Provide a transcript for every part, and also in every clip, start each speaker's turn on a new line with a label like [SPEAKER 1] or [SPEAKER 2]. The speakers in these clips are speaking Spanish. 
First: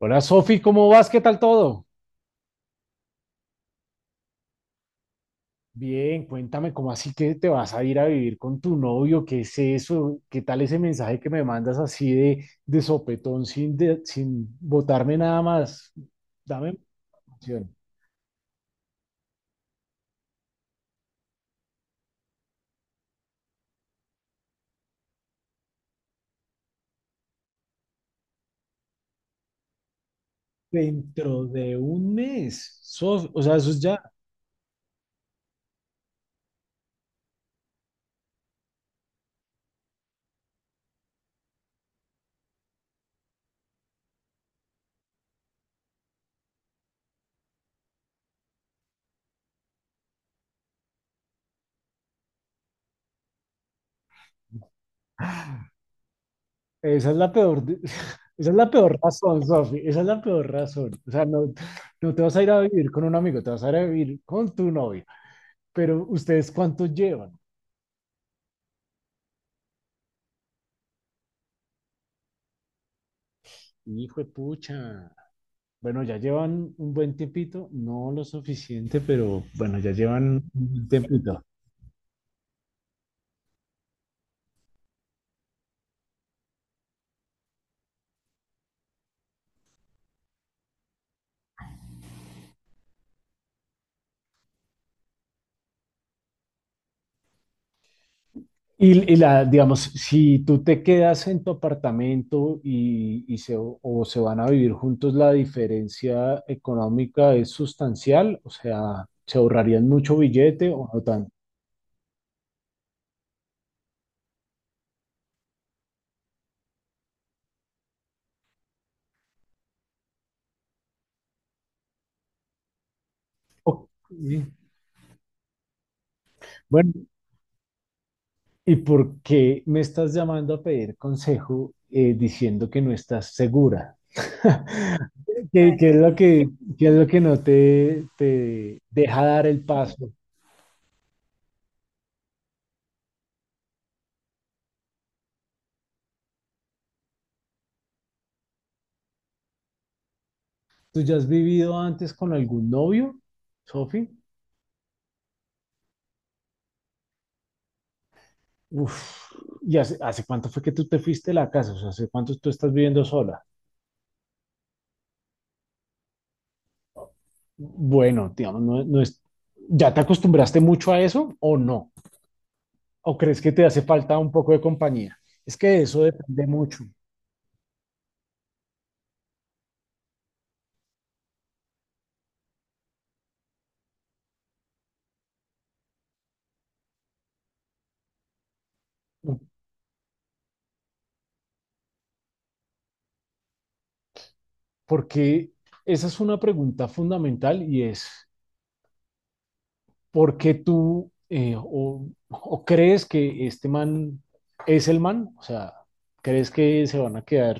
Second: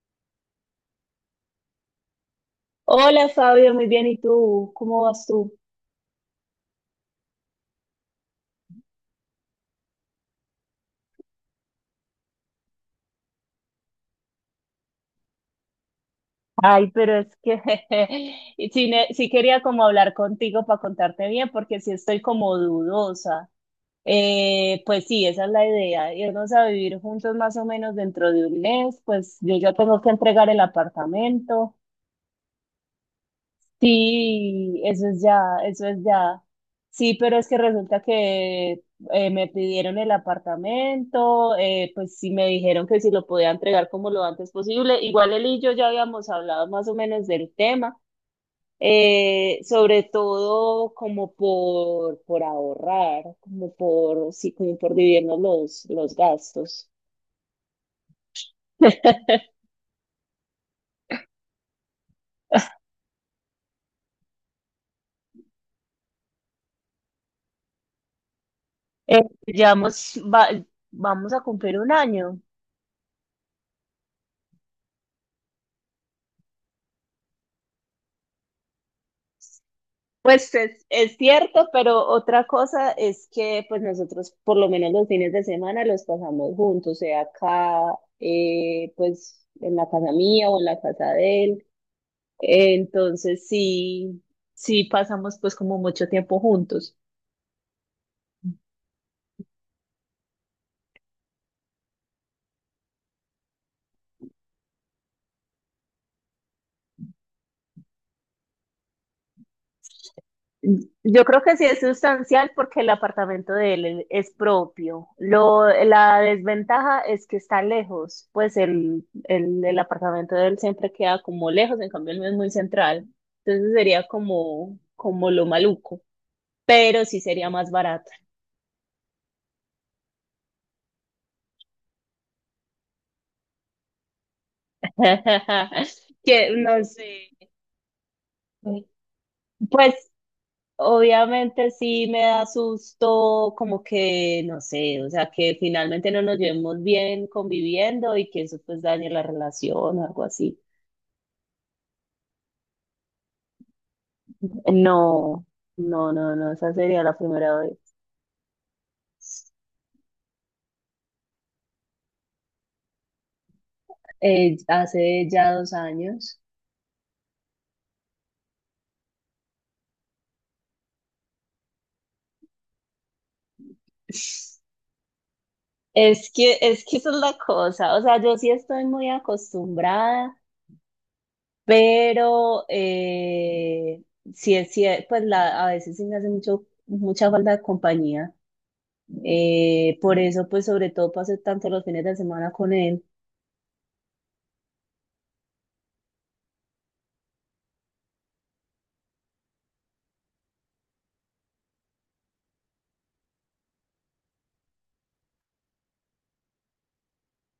[SPEAKER 1] Hola Sofi, ¿cómo vas? ¿Qué tal todo?
[SPEAKER 2] Hola Fabio, muy bien. ¿Y tú? ¿Cómo vas tú?
[SPEAKER 1] Bien, cuéntame, ¿cómo así que te vas a ir a vivir con tu novio? ¿Qué es eso? ¿Qué tal ese mensaje que me mandas así de sopetón sin botarme nada más? Dame
[SPEAKER 2] Ay, pero es que
[SPEAKER 1] información.
[SPEAKER 2] y sí, sí quería como hablar contigo para contarte bien, porque sí estoy como dudosa. Pues sí, esa es la idea, irnos a vivir juntos más o menos dentro de un mes, pues yo ya tengo que entregar el
[SPEAKER 1] Dentro
[SPEAKER 2] apartamento.
[SPEAKER 1] de un mes, Sofi, o sea, eso es ya,
[SPEAKER 2] Sí, eso es ya, eso es ya. Sí, pero es que resulta que me pidieron el apartamento, pues sí me dijeron que si lo podía entregar como lo antes posible. Igual él y yo ya habíamos hablado más o menos del tema, sobre todo como por, ahorrar, como por, sí, como por dividirnos los gastos.
[SPEAKER 1] esa es la peor, de- esa es la peor razón, Sofi, esa es la peor razón. O sea, no, no te vas a ir a vivir con un amigo, te vas a ir a vivir con tu novio. Pero, ¿ustedes cuánto llevan?
[SPEAKER 2] Eh, llevamos, va- vamos a cumplir un año.
[SPEAKER 1] Hijo de pucha. Bueno, ya llevan un buen tiempito, no lo suficiente, pero bueno, ya llevan un
[SPEAKER 2] Pues
[SPEAKER 1] buen
[SPEAKER 2] es
[SPEAKER 1] tiempito.
[SPEAKER 2] cierto, pero otra cosa es que pues nosotros por lo menos los fines de semana los pasamos juntos, sea acá, pues en la casa mía o en la casa de él. Entonces sí, sí pasamos pues como mucho tiempo juntos.
[SPEAKER 1] Y digamos, si tú te quedas en tu apartamento y o se van a vivir juntos, la diferencia económica es sustancial, o sea, se ahorrarían mucho billete o no
[SPEAKER 2] Yo
[SPEAKER 1] tanto.
[SPEAKER 2] creo que sí es sustancial porque el apartamento de él es propio. La desventaja es que está lejos, pues el, el apartamento de él siempre queda como lejos, en cambio el mío es muy central. Entonces
[SPEAKER 1] Ok.
[SPEAKER 2] sería como lo maluco,
[SPEAKER 1] Bueno,
[SPEAKER 2] pero sí sería más barato.
[SPEAKER 1] ¿y por qué me estás llamando a pedir consejo diciendo que no estás segura? ¿Qué es lo
[SPEAKER 2] Que
[SPEAKER 1] que,
[SPEAKER 2] no
[SPEAKER 1] qué es lo
[SPEAKER 2] sé.
[SPEAKER 1] que no te deja dar el
[SPEAKER 2] Pues
[SPEAKER 1] paso?
[SPEAKER 2] obviamente sí me da susto como que, no sé, o sea, que finalmente no nos llevemos bien conviviendo y que eso pues dañe la relación o algo así.
[SPEAKER 1] ¿Tú ya has vivido antes con algún novio, Sofi?
[SPEAKER 2] No, no, no, no, esa sería la primera vez.
[SPEAKER 1] Uf, ¿y hace cuánto fue que tú te fuiste de la casa? O sea, ¿hace cuánto tú estás viviendo sola?
[SPEAKER 2] Hace ya 2 años.
[SPEAKER 1] Bueno, digamos, no, no es, ¿ya te acostumbraste mucho a eso o no? ¿O crees que te hace falta un poco de compañía? Es que de eso
[SPEAKER 2] Es
[SPEAKER 1] depende
[SPEAKER 2] que,
[SPEAKER 1] mucho,
[SPEAKER 2] es que esa es la cosa, o sea, yo sí estoy muy acostumbrada, pero sí es cier- pues la, a veces sí me hace mucha falta de compañía.
[SPEAKER 1] ¿no?
[SPEAKER 2] Por eso, pues sobre todo pasé tanto los fines de semana con él.
[SPEAKER 1] Porque esa es una pregunta fundamental y es... ¿por qué tú o crees que este man es el man? O sea, ¿crees que se van a quedar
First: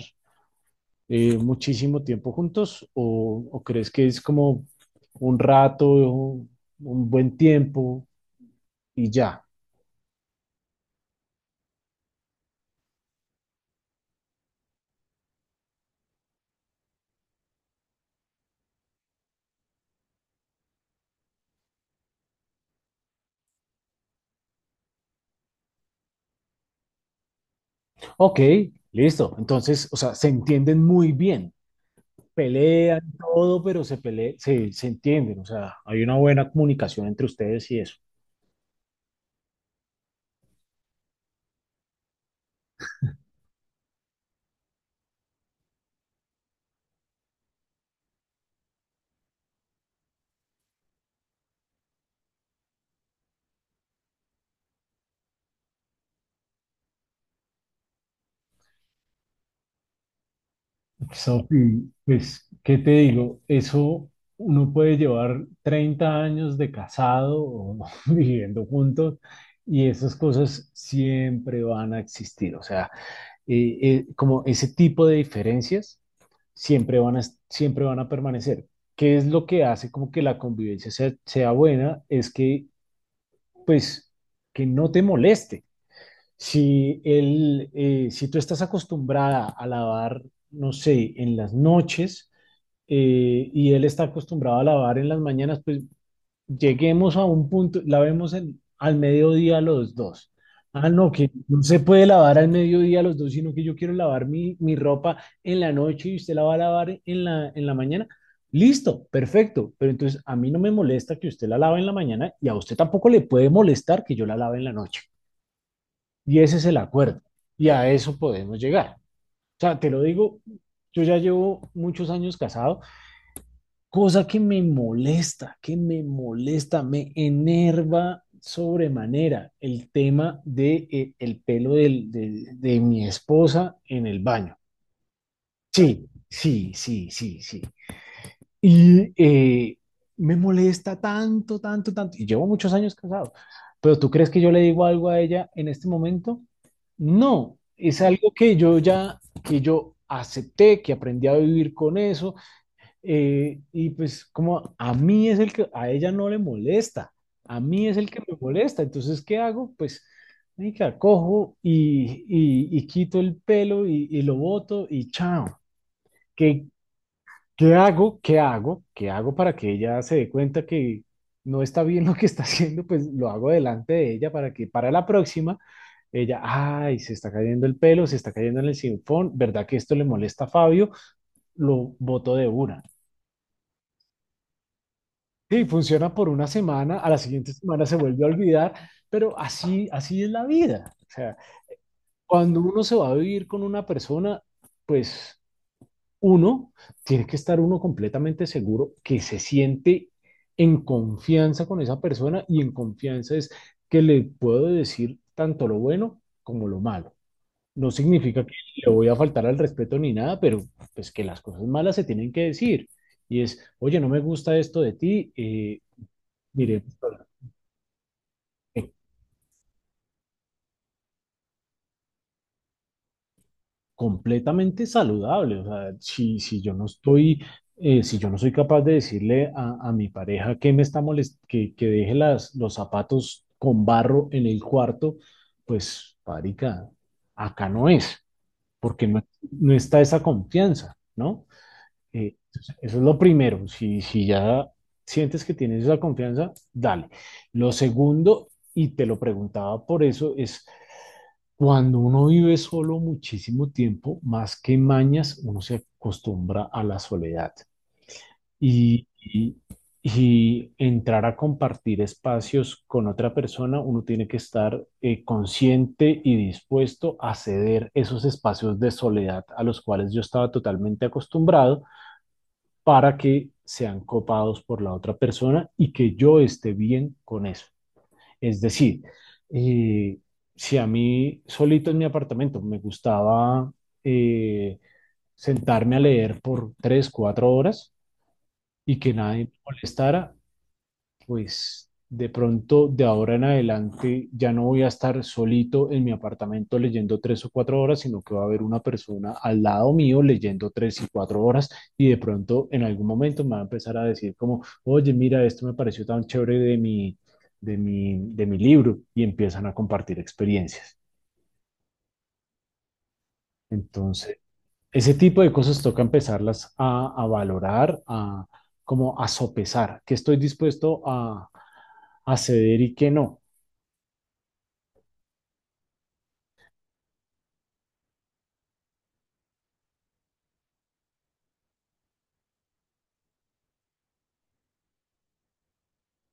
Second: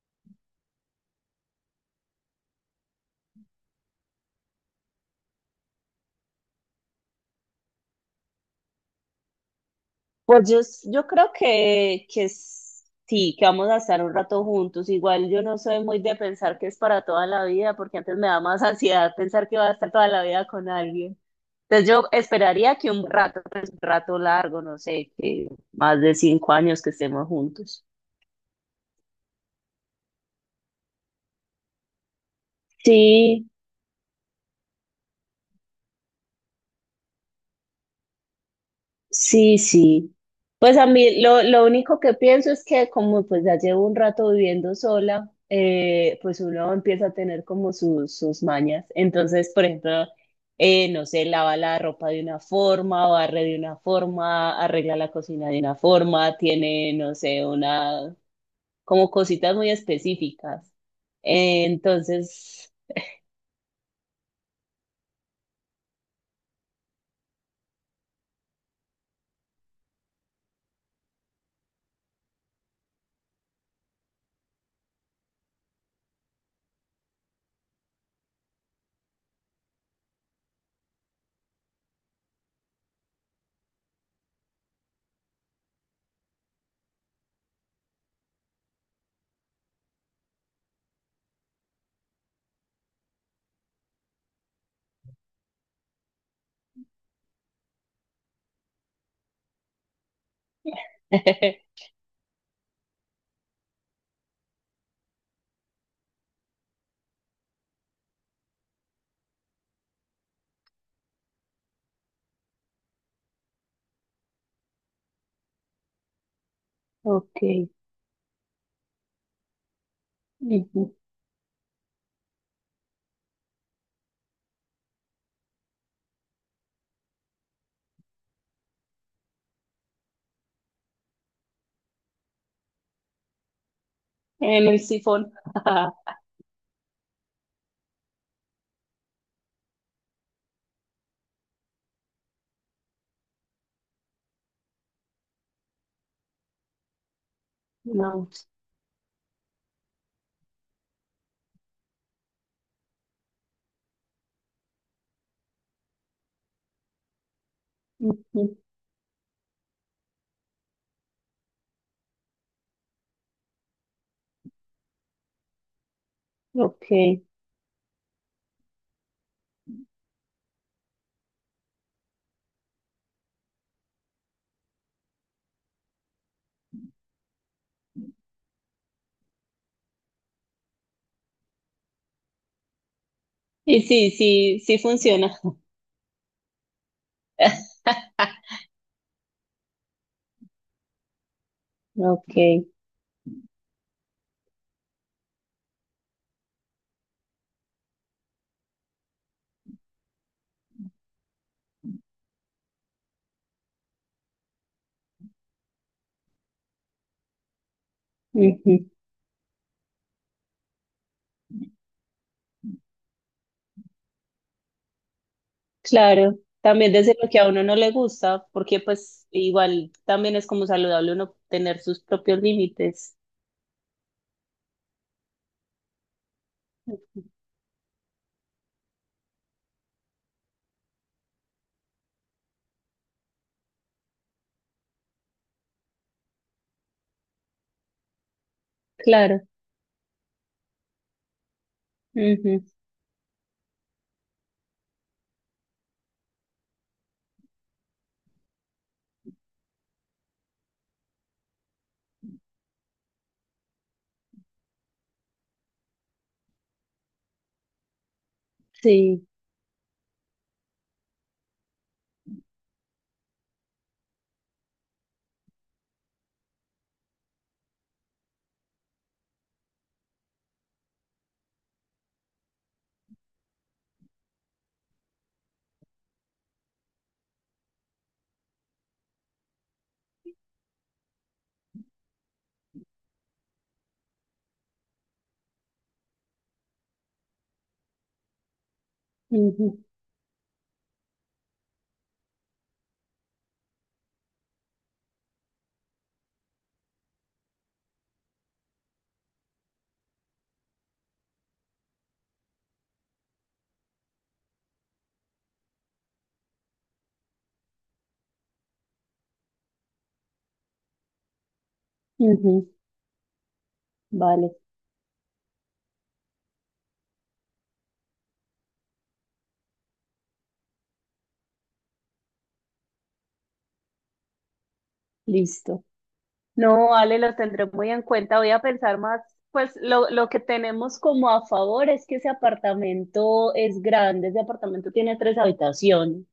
[SPEAKER 1] muchísimo tiempo juntos o crees que es como un rato, un buen tiempo y ya?
[SPEAKER 2] Pues yo creo que sí, que vamos a estar un rato juntos. Igual yo no soy muy de pensar que es para toda la vida, porque antes me da más ansiedad pensar que va a estar toda la vida con alguien. Entonces yo esperaría que un rato, pues un rato largo, no sé, que más de 5 años que estemos juntos.
[SPEAKER 1] Ok, listo. Entonces, o sea, se entienden muy bien. Pelean
[SPEAKER 2] Sí,
[SPEAKER 1] todo, pero se entienden. O sea, hay una buena comunicación entre ustedes y eso.
[SPEAKER 2] sí, sí. Pues a mí lo único que pienso es que como pues ya llevo un rato viviendo sola, pues uno empieza a tener como sus, mañas. Entonces, por ejemplo, no sé, lava la ropa de una forma, barre de una forma, arregla la cocina de una forma, tiene, no sé, una, como cositas muy específicas. Eh,
[SPEAKER 1] Sofi, pues,
[SPEAKER 2] entonces,
[SPEAKER 1] ¿qué te digo? Eso uno puede llevar 30 años de casado o viviendo juntos y esas cosas siempre van a existir. O sea, como ese tipo de diferencias siempre van a, siempre van a permanecer. ¿Qué es lo que hace como que la convivencia sea, sea buena? Es que, pues, que no te moleste. Si tú estás acostumbrada a lavar, no sé, en las noches, y él está acostumbrado a lavar en las mañanas, pues lleguemos a un punto, lavemos al mediodía los dos. Ah, no, que no se puede lavar al mediodía los dos, sino que yo quiero lavar mi ropa en la noche y usted la va a lavar en la mañana. Listo, perfecto, pero entonces a mí no me molesta que usted la lave en la mañana y a usted tampoco le puede molestar que yo la lave en la noche. Y ese es el acuerdo.
[SPEAKER 2] ok.
[SPEAKER 1] Y a eso podemos llegar. O sea, te lo digo,
[SPEAKER 2] Ujú.
[SPEAKER 1] yo ya llevo muchos años casado, cosa que me molesta, me enerva sobremanera el tema de, el pelo de mi esposa en el baño.
[SPEAKER 2] En el sifón.
[SPEAKER 1] Sí, sí, sí, sí, sí. Y me molesta tanto, tanto, tanto. Y llevo muchos años casado. Pero ¿tú crees que yo le digo algo a ella en este momento? No, es
[SPEAKER 2] No.
[SPEAKER 1] algo que yo ya, que yo acepté, que aprendí a vivir con eso, y pues como a mí es el que a ella no le molesta, a mí es el que me
[SPEAKER 2] Ujú.
[SPEAKER 1] molesta, entonces ¿qué hago? Pues marica, cojo y quito el pelo y lo boto y chao. ¿Qué,
[SPEAKER 2] Ok.
[SPEAKER 1] qué hago? ¿Qué hago? ¿Qué hago para que ella se dé cuenta que no está bien lo que está haciendo? Pues lo hago delante de ella para que para la próxima ella, ay, se está cayendo el pelo, se está cayendo en el sinfón, ¿verdad que esto le molesta a Fabio? Lo boto de una.
[SPEAKER 2] Y sí, sí, sí funciona.
[SPEAKER 1] Sí, funciona por una semana, a la siguiente semana se vuelve a olvidar, pero así, así es la vida. O sea,
[SPEAKER 2] Ok.
[SPEAKER 1] cuando uno se va a vivir con una persona, pues uno tiene que estar uno completamente seguro que se siente en confianza con esa persona y en confianza es que le puedo decir tanto lo bueno como lo malo. No significa que le
[SPEAKER 2] Ujú.
[SPEAKER 1] voy a faltar al respeto ni nada, pero pues que las cosas malas se tienen que decir. Y es, oye, no me gusta esto de ti,
[SPEAKER 2] Claro,
[SPEAKER 1] mire,
[SPEAKER 2] también
[SPEAKER 1] pues,
[SPEAKER 2] desde lo que a uno no le gusta, porque
[SPEAKER 1] eh,
[SPEAKER 2] pues igual también es como saludable uno tener sus propios límites.
[SPEAKER 1] completamente saludable. O sea, si, si yo no estoy, si yo no soy capaz de decirle a mi pareja que me está molest que deje las, los zapatos con barro en el cuarto, pues, marica, acá no es, porque no,
[SPEAKER 2] Claro.
[SPEAKER 1] no está esa confianza, ¿no?
[SPEAKER 2] Ujú.
[SPEAKER 1] Entonces, eso es lo primero. Si, si ya sientes que tienes esa confianza, dale. Lo segundo, y te lo preguntaba por eso, es cuando uno vive solo muchísimo tiempo, más que mañas, uno se acostumbra a la soledad, y,
[SPEAKER 2] Sí.
[SPEAKER 1] y- y entrar a compartir espacios con otra persona, uno tiene que estar consciente y dispuesto a ceder esos espacios de soledad a los cuales yo estaba totalmente acostumbrado para que sean copados por la otra persona y que yo esté bien con eso. Es decir, eh, si a mí solito en mi apartamento me gustaba eh, sentarme a leer por tres, cuatro horas y que nadie me
[SPEAKER 2] Ujú.
[SPEAKER 1] molestara, pues de pronto de ahora en adelante ya no voy a estar solito en mi apartamento leyendo tres o cuatro horas, sino que va a haber una persona al lado mío leyendo tres y cuatro horas y de pronto en algún momento me va a empezar a decir como, oye, mira, esto me pareció tan chévere de mi libro y empiezan a compartir experiencias.
[SPEAKER 2] Ujú.
[SPEAKER 1] Entonces,
[SPEAKER 2] Vale,
[SPEAKER 1] ese tipo de cosas toca empezarlas a valorar, a como a sopesar, que estoy dispuesto a ceder y que no.
[SPEAKER 2] listo. No, vale, lo tendré muy en cuenta. Voy a pensar más, pues lo que tenemos como a favor es que ese apartamento es grande, ese apartamento tiene tres habitaciones.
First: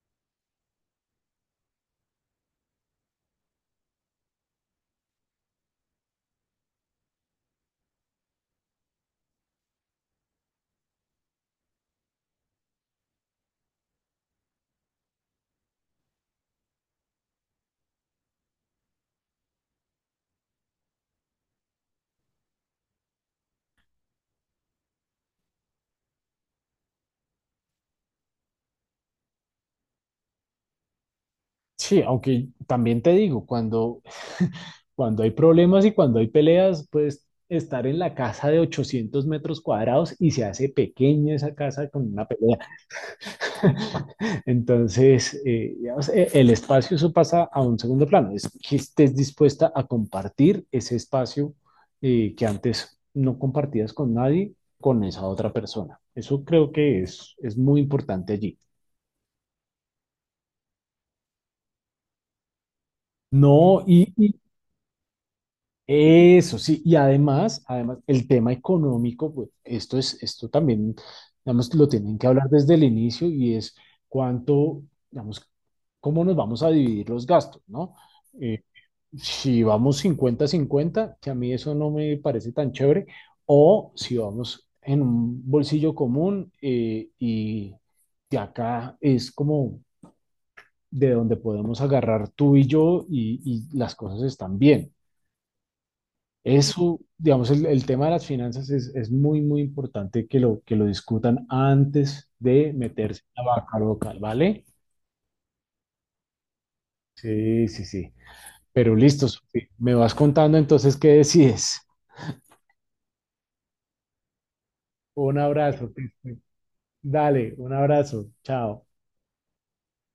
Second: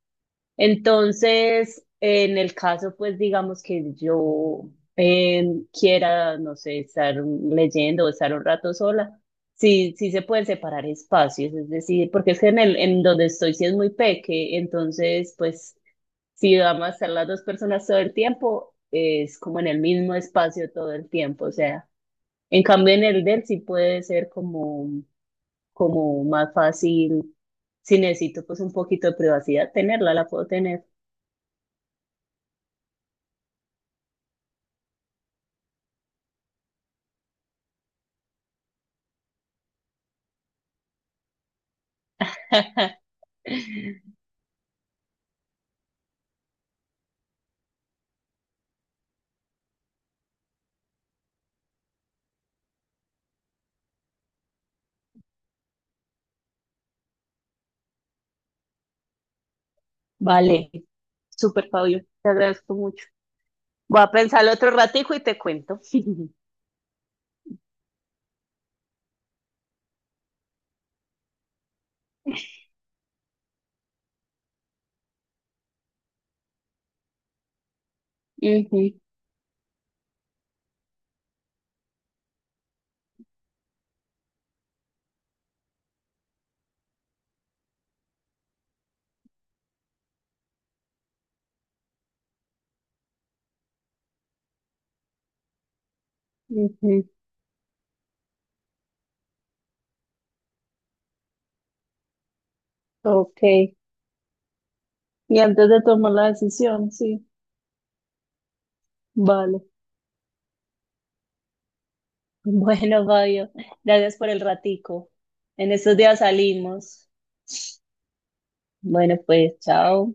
[SPEAKER 2] Entonces, en el caso, pues digamos que yo eh, quiera, no sé, estar leyendo o estar un rato sola, sí, sí se pueden separar espacios, es decir, porque es que en el, en donde estoy sí es muy peque, entonces, pues si vamos a estar las dos personas todo el tiempo, es como en el mismo espacio todo el tiempo, o sea, en cambio en el del sí puede ser como, como más fácil, si necesito pues un poquito de privacidad tenerla, la puedo tener.
[SPEAKER 1] Sí, aunque también te digo, cuando hay problemas y cuando hay peleas, pues estar en la casa de 800 metros cuadrados y se hace pequeña esa casa con una pelea. Entonces, digamos, el espacio, eso pasa a un segundo plano, es que estés dispuesta a compartir ese espacio que antes no compartías con nadie, con esa otra persona. Eso creo que es muy importante allí.
[SPEAKER 2] Vale, súper Fabio, te agradezco mucho.
[SPEAKER 1] No,
[SPEAKER 2] Voy a
[SPEAKER 1] y,
[SPEAKER 2] pensarlo otro ratico y te cuento.
[SPEAKER 1] eso sí, y además, además, el tema económico, pues esto también, digamos, lo tienen que hablar desde el inicio y es cuánto, digamos, cómo nos vamos a dividir los gastos, ¿no? Eh,
[SPEAKER 2] Ujú,
[SPEAKER 1] si vamos 50/50, que a mí eso no me parece tan chévere, o si vamos en un bolsillo común, y de acá es como de donde podemos agarrar tú y yo y las cosas están bien. Eso,
[SPEAKER 2] ujú,
[SPEAKER 1] digamos, el tema de las finanzas es muy, muy importante que que lo discutan antes de meterse
[SPEAKER 2] ok.
[SPEAKER 1] a la vaca local, ¿vale?
[SPEAKER 2] Y antes de tomar la decisión, sí.
[SPEAKER 1] Sí, sí, sí. Pero listo,
[SPEAKER 2] Vale.
[SPEAKER 1] Sofi, me vas contando entonces qué decides.
[SPEAKER 2] Bueno, Fabio, gracias por el ratico.
[SPEAKER 1] Un
[SPEAKER 2] En
[SPEAKER 1] abrazo.
[SPEAKER 2] estos días
[SPEAKER 1] Cristian.
[SPEAKER 2] salimos.
[SPEAKER 1] Dale, un abrazo. Chao.
[SPEAKER 2] Bueno, pues, chao.